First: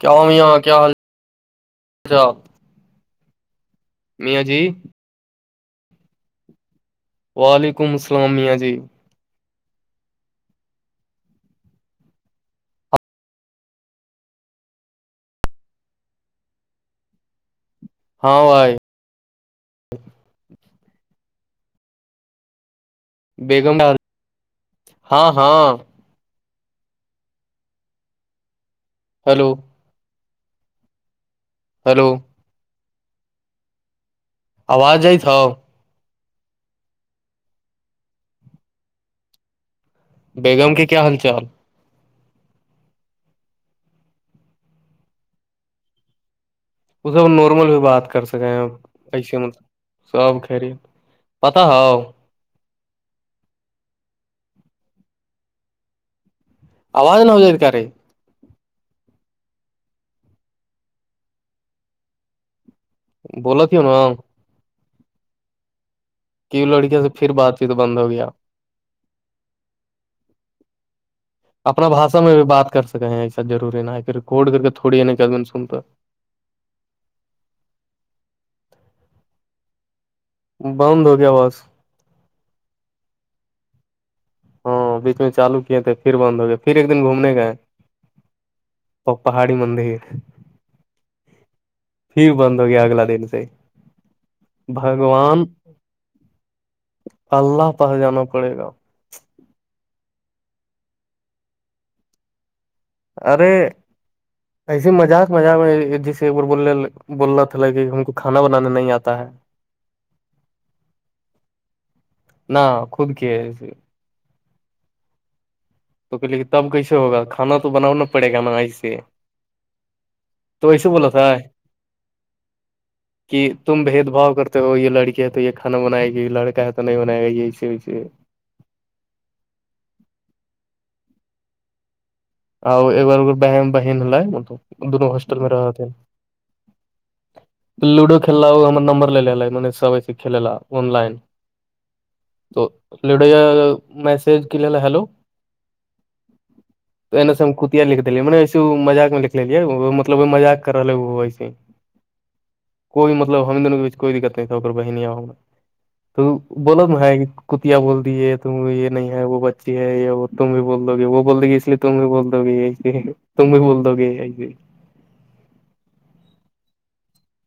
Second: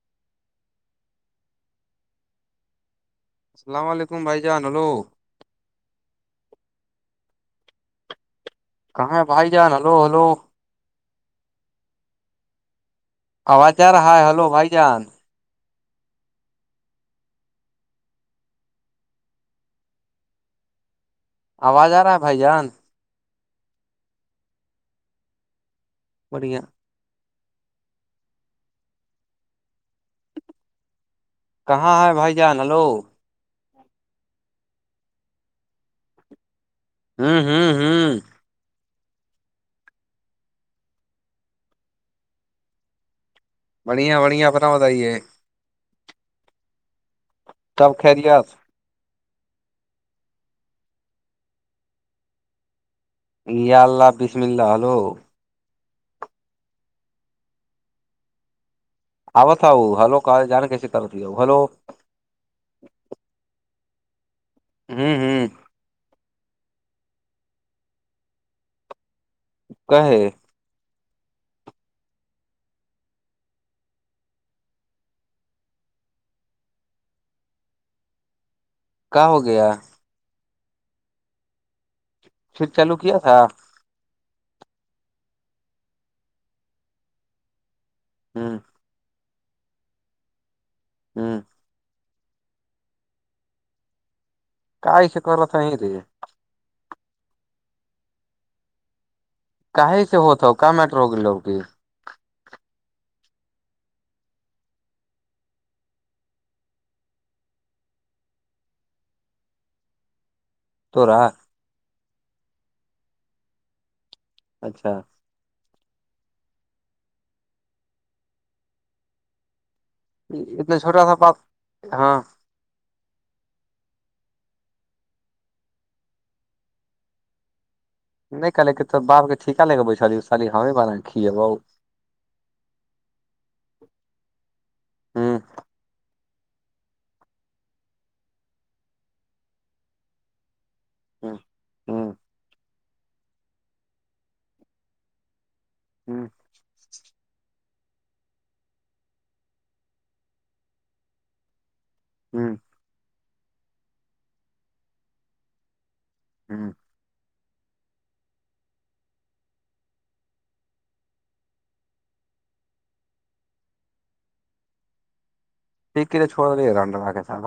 کیا ہوام یہ کیا حالا السلام علیکم بھائی جی جان ہیلو وعلیکم السلامیہ جی کہاں ہے بھائی جان ہلو ہلو آواز رہاائے ہلو بھائی جان ہاں بھائی آواز آ رہا ہے بھائی جان بیگم گ ہاں ہاں بڑھیاں ہلو کہاں ہیلو ہے بھائی جان ہلو آواز جئی تھا ہوں ہوں ہ ہوں بیگم کے کیا حال چال بڑیا بڑیا پراؤ تائی یہ اسے نارمل بھی سب بات کر سکے خیریت ہیں آپ ایسے مطلب سب خریے پتا ہ یہ اللہ حا بسم اللہ ہلو آواز نہ ہو جائے ا کارے آو تھا وہ ہلو کہ جان کیسے کرتی ہلو بولا ت ہ نا ہ ہوں ہوں کیوں لڑکیاوں سے پھر بات چیت بند ہو گیا کا ہے [unintelligible] اپنا باشا میں بھی بات کر سکیں ہیں ایسا ضروری ن ہے کہ ریکارڈ کر کے تھوڑید سن تو کا ہو گیا بند ہو گیا بس چٹ چالو کیا تھا ہاں بیچ میں چالو کیے تھے پھر بند ہو گئے پھر ایک دن گھومنے گئے ہوں وہ پہاڑی مندر ہاں پھر بند ہو گیا اگلا دن سے کائی سے بھگوان کرت ہی رے اللہ پاس جانا پڑے گا کہاں سے ہوتا ہو کہ میٹرو کے لوگ کی ارے ایسے مذاق مذاق میں جیسے ایک بار بول بول رہا تھا کہ ہم کو کھانا بنانے نہیں آتا ہے تو رہا نہ خود کے اسے اچھا تو کہ لے کہ تب کیسے ہوگا کھا تو بناؤا پڑے گا نا ایسے تو اتنا ایسے چھوٹا بولا سا تھا بات ہاں کہ تم بھید بھؤ کرتے ہو یہ لڑکی ہے تو یہ کانا بنائے گی یہ لڑکا ہے تو نہیں بائے گا یہ ایسے ویسے نہیں کہلے کہ تو باپ کا ٹیکا لگا بچا سالی ہمیں بار کھیے باو اور ایک بارگر بہن بہن ہو مطلب دونوں ہسٹل میں رہ لوڈو کھیلا وہ ہم نمبر لے ہے م سب ایے کھیلاا آن لائن تو لڈو یا میسج کے لیے ہیلو ہوں سے ہم کتیا لکھ دے منے ایسے مذاق میں لکھ لے مطلب مذق کرالے وسے [inaudible] ہوں کوئی مطلب ہم دنوں کے بیچ کوئی دقت نہیں تھا ہو بہن آؤ گا تو بولو تو ہے کتیا بول دی ت یہ نہیں ہے وہ بچی ہے یہ وہ تم بھی بول دوو گے وہ بول د گی اس لیے تم بھی بول دو گیے تم بھی بول دو گے ایک کے لے چوڑا دے رنڈا با کے ساتھ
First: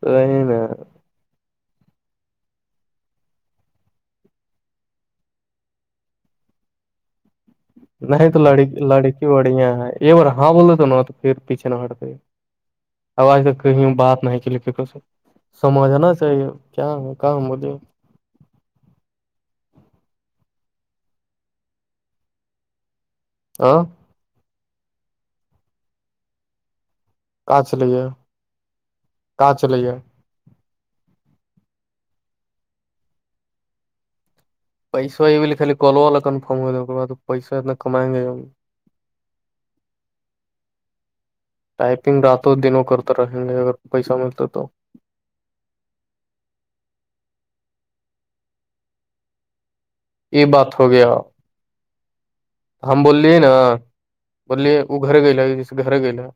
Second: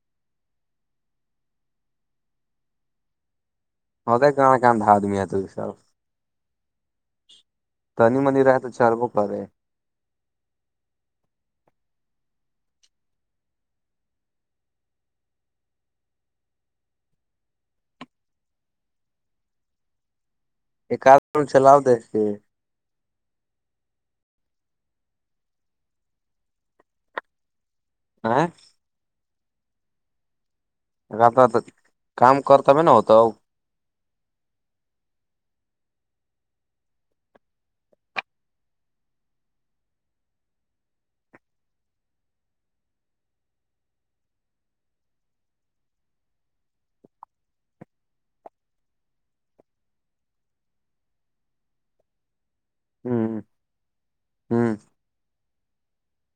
تو نہیں نا ہو تو کہاں کہاں بعد میں تو سب نہیں تو لڑک لڑکی بڑی ہے یہ بار ہاں بولے تو ن تو پھر پیچے نہ ہٹتے آواز تو کہیں بات نہیں کلک سمجھ آنا چاہیے کیا ہے کا بولے ایکدن چلاؤ دکھتے ہاں کا اچھی لگی ہے آ کا چل گے تا کام کرتابھی نہ ہوتا پیسا ہے خال کالو والا کنفم بعد تو پیسا اتنا کمائیں گے ٹائپنگ راتوں دنوں کرتے رہیں گے اگر پیسہ ملتا تو یہ بات ہو گیا ہم بولیے نا بولیے وہ گھر گلا جسے گھر گلا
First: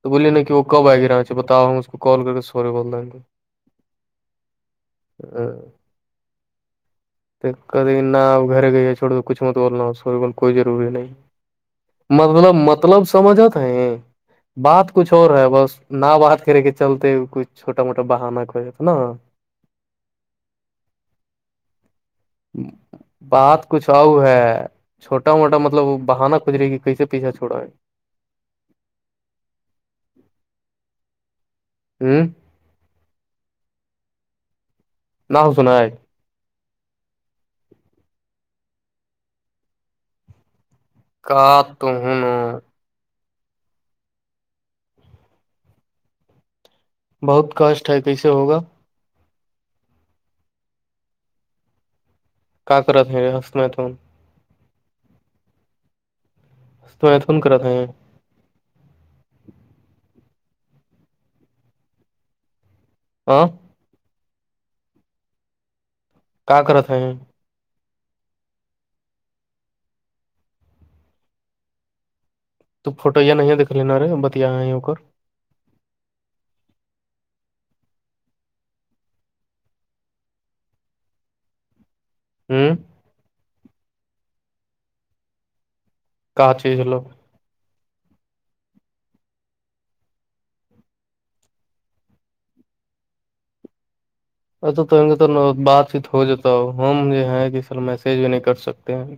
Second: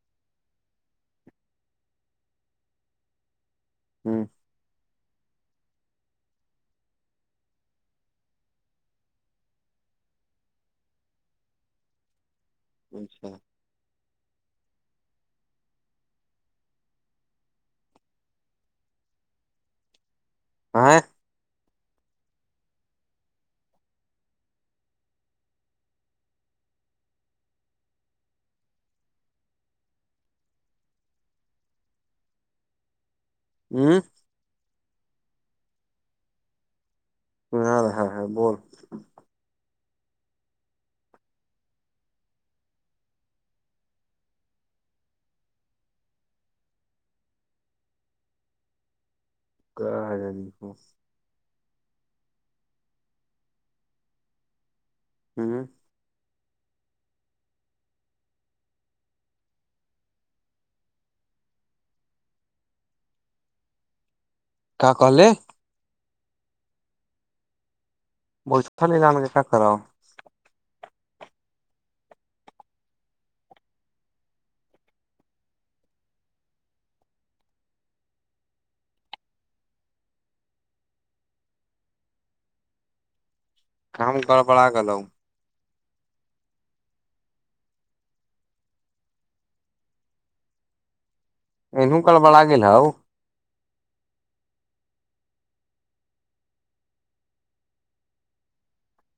تو بولیے نا کہ وہ کب آئے گا رہاچہ بتاؤ ہم اس کو کال کر کے سوری بول دیں گے ہوں ہاں ک کری نہ وہ گھر گی چوڑ کچھ مت اور لاو کوئی ضروری نہیں مطلب مطلب سمجھ آتا ہے بات کچھ اور ہے بس نا باہات کرھیرے کے چلتے کچھ چوٹا موٹا بہانہ کو ہے تو نا [inaudible] آ بات کچھ اؤ ہے چھوا موٹا مطلب بہانہ کجرے گی کیسے پیچھا چھڑا ہے ہوں ہوں نہ سنائے ہاں ہاں ہ بول کا تو بہت کاسٹ ہے کیسے ہوگا کہ جی کا کرت ہیں ہسنات ہوں تو ای آ کون کرا ہیں آ ک کہل کیا کرتا ہے بول ل جان کے پ خر آ تو فوٹو یہیا نہیں ہے دکھھ لینا رے بتیا ار ہوں کم کر بلاا گل کہ چیز لوگ نوں کاال بڑاگے اا تو بات چیت ہو جاتا ہو ہم جو ہے کہ سر میسج بھی نہیں کر سکتے ہیں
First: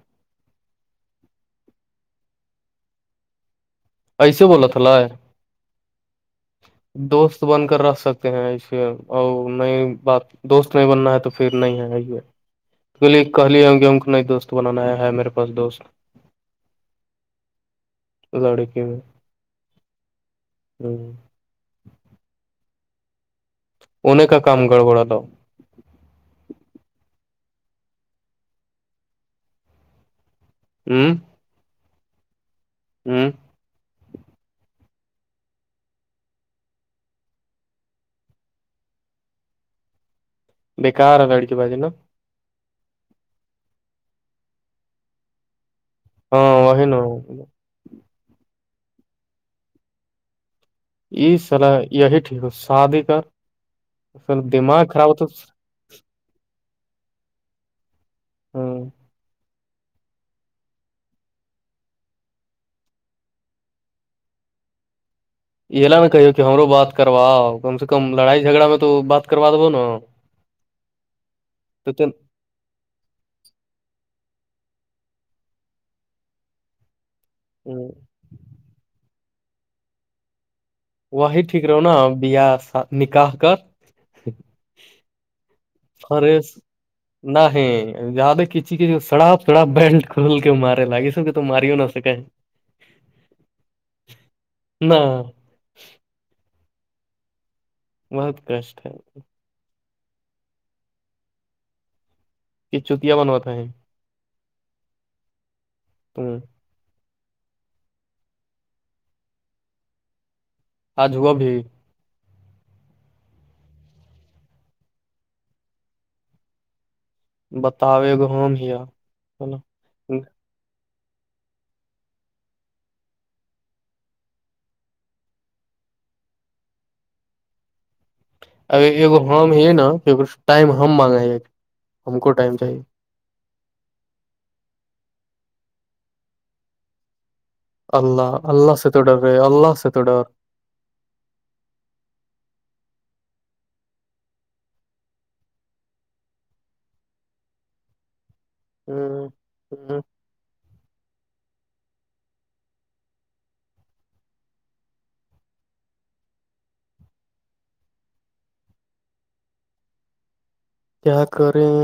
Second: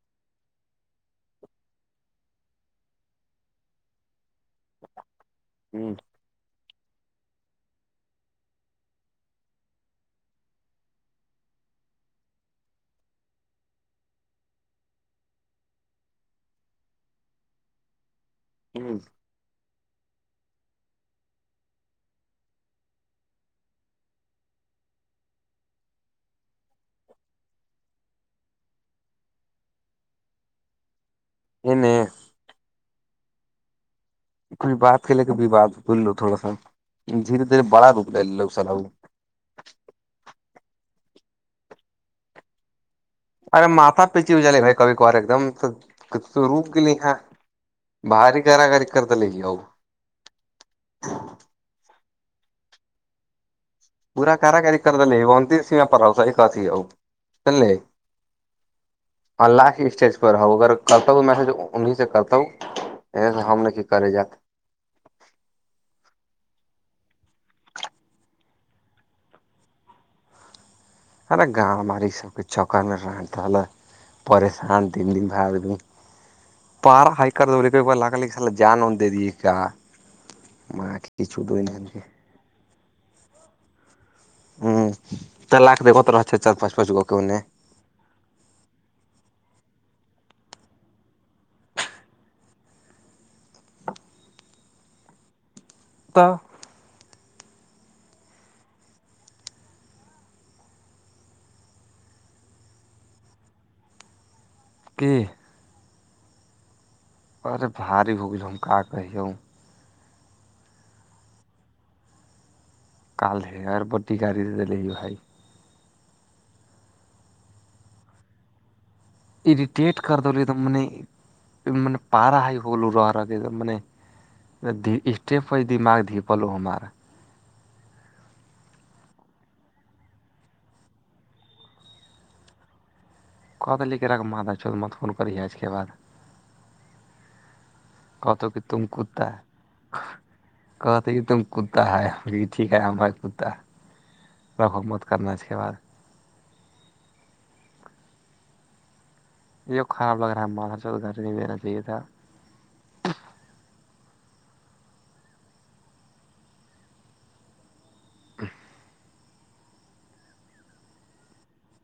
ایسے بولا تھالا دوست بن کر رکھ سکتے ہیں اسے اور نئی بات دوست نہیں بننا ہے تو پھر نہیں ہےی ہے بلیے کہ لیاوں گے ہم کو ن ایک دوست بنانا ہے میرے پاس دوست ا لڑ کی یہ ہ انیں کا کام گڑبڑا لا ہوں ا ہوں کئی بات کے لے کےواد کرولو تھوڑا سا دھیرے دھیرے بڑا روک لے لو سلا بیکار ہاڑ کی باجن ارے ماتا پیچی جلے بھائی کبھی کبار ایک دم ہاں روک وہی گی نا ہیں باری کارا کاری کر اس سلاح یہی ٹھیک شادی کر پورا پھر کارا کاری دماغ خراب کردل ہوتا وہتس سیما پ آؤس ایک کسی س لے ہاں ہ لاسٹ اسٹیج پر رہؤ اگر کرتا مسج ا انہیں سے کرتا ہوں ا سے ہم نے کی کری جات یہ ل نہ کہیے کہ ہمرو بات کرواؤ کم سے کم لڑائی جھگڑا میں تو بات کروا دب نا [inaudible] ہے نا گاؤ باری سب تو کو چکر میں رتالا پریشان دن دن ب آدمی پارا ہائ کرار د ب لگلی سل جان اندد کا م کچھ وہی ٹھیک دن رہو نا کے بیا نکاہ کر تو لاکتے بت رہا چار فریش پانچ پانچ گو کووں نے نہیں زیادہ کچی کچ سڑاپ سڑاپ بیلٹ کھول کے مارے لاگ اس تو ماریوں نہ سکے نہ کتا بت کرشٹ کہ چتیا بنواتا ہے کہ تو ارے بھاری ہوگ ہمک کہہے آج وہ بھی کال ہے اور بٹی گاڑی دلے بھائی بتاؤ ای گ ہم ہییا اریٹٹ کر دلی پارا ہ ہوول ر رہ اسٹیپ پ دماگ دھیی پلو ہو ہمار ا ہم یہ نا ٹائم ہم مانگا ہے ہمک ٹائم چاہیے کہہ دیے کہ را مادا چوود مت فون کری ہے اس کے بد اللہ اللہ سے توڈر رہے اللہ سے تور کہتے تم کتا ہے ٹیک ہے ہمار کتا رب موت کرنا کے بع ہاں یہ خراب لگ رہا ہے مال ہر چ گھر نہیں دیننا چاہیے تھا [inaudible] کیا کریں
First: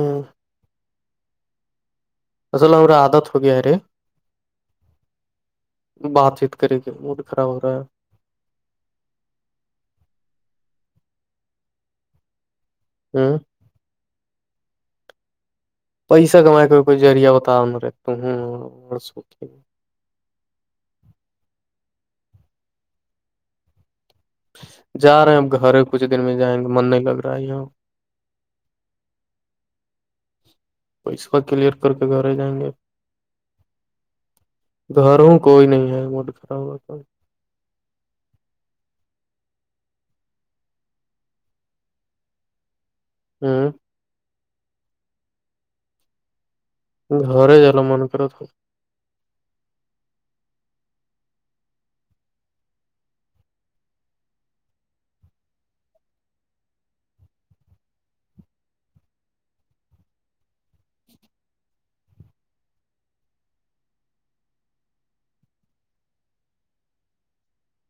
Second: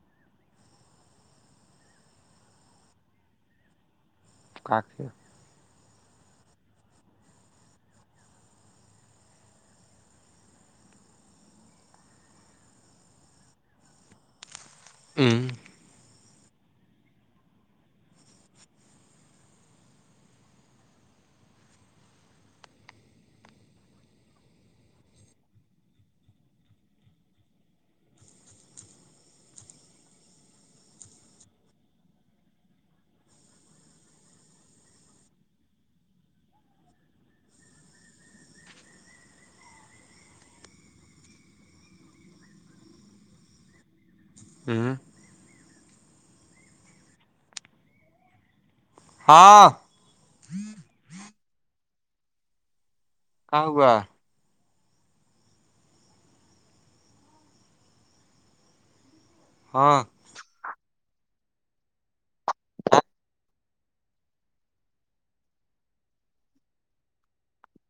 اا لا اورورا آدات ہو گیارے کاف بات چیت کرے گ موڈ خراب ہو رہا ہے ہاں ہوں پیسہ کم کا کوئی جذریہ بتاا رے ت سو جا رہے ہیں اب گھر کچھ دن میں جائیں گے من نہیں لگ رہا ہے یہاں پیسہ کلیئر کر کے گھر آ جائیں گے گھر ہوں کوئی نہیں ہے م گھرا ہوا کو ہاں [inaudible] گر جال من کرا تھ ہاں [inaudible] آوا ہاں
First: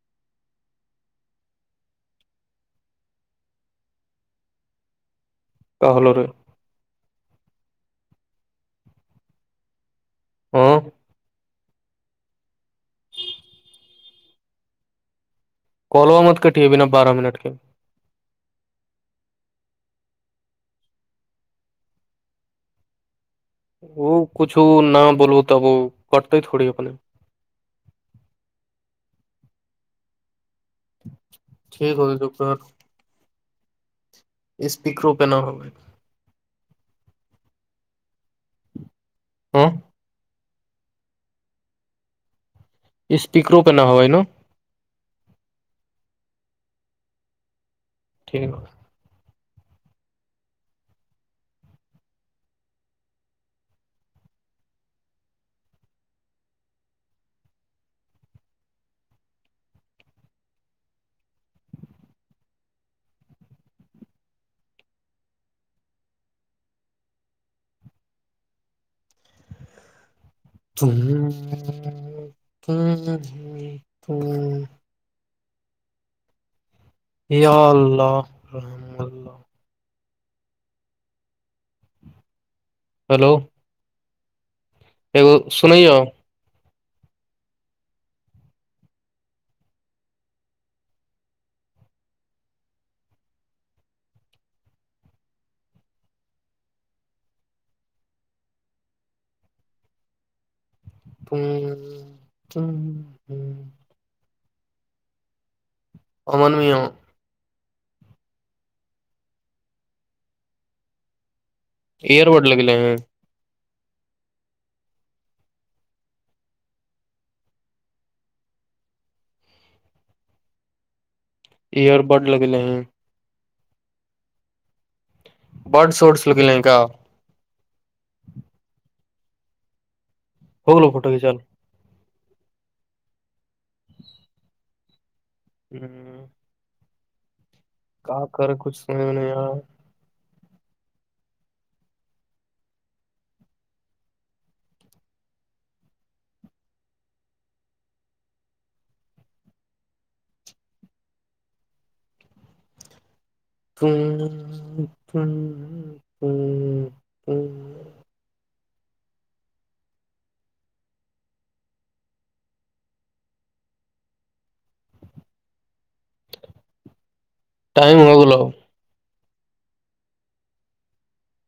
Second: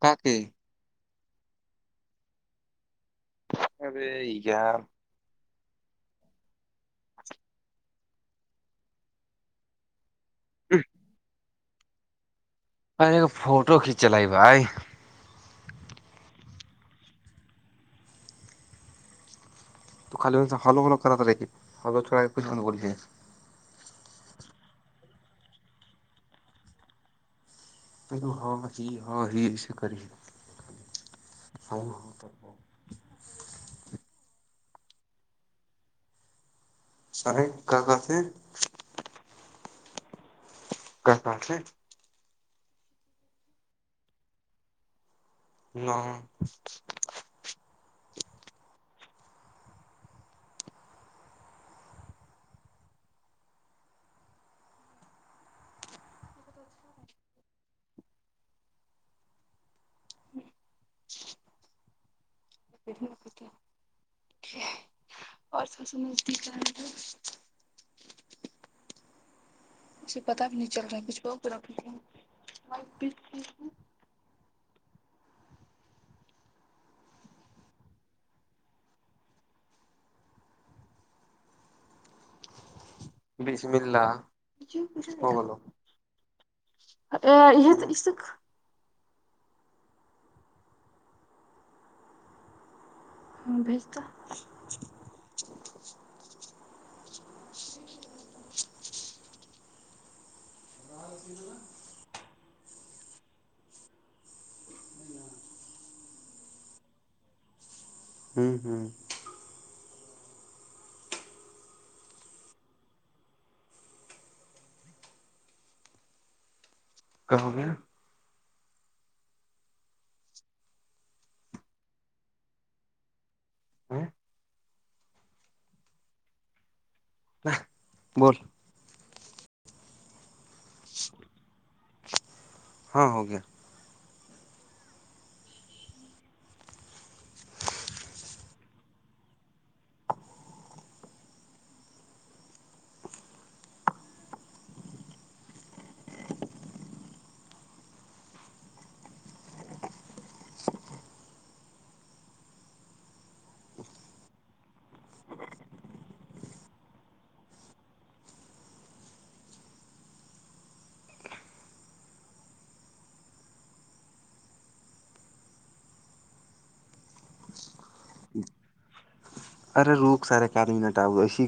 کا کے ارے کیا کالور ہاں [inaudible] پے فوٹو کھینچ لے بھائی کالوا مت کٹے بنا بارہ منٹ کے تو خالی ہوو کرتا تھا ر ہو چوا پے وہ کچھ نہ بولو تب وہ کٹتے تھوڑی اپنے پ ہاں ب ہاں ہی کری ٹھیک ہوتے چپر اسپیکرو پ نہا ہو سرے کا کا تھ ہیں [inaudible] کت آھ ہیں اسپیکروں پ نہ ہو ہے نا [inaudible] ٹھیک اور سب سمجھ بھی کیا تھا شھ [inaudible] یا اللہ رحملہ ہلو بسم اللہ اگو سنائیا ا یہ اس سک ہ بھیجتا ہ ہ امنویہ ہوں ہوں ایئر بڈ لگلے ہیں کہ ہو گیا ایئر بڈ لگلے ہیں ہاں ب سورس لگ لے ہیں کا بول ہوگو فوٹو کچا ہاں ہو گیا ہوں کہ کر کچھ س میں نہیں ک ٹائم ہوگ ل ارے روک سرے کار منٹ آؤ گا ا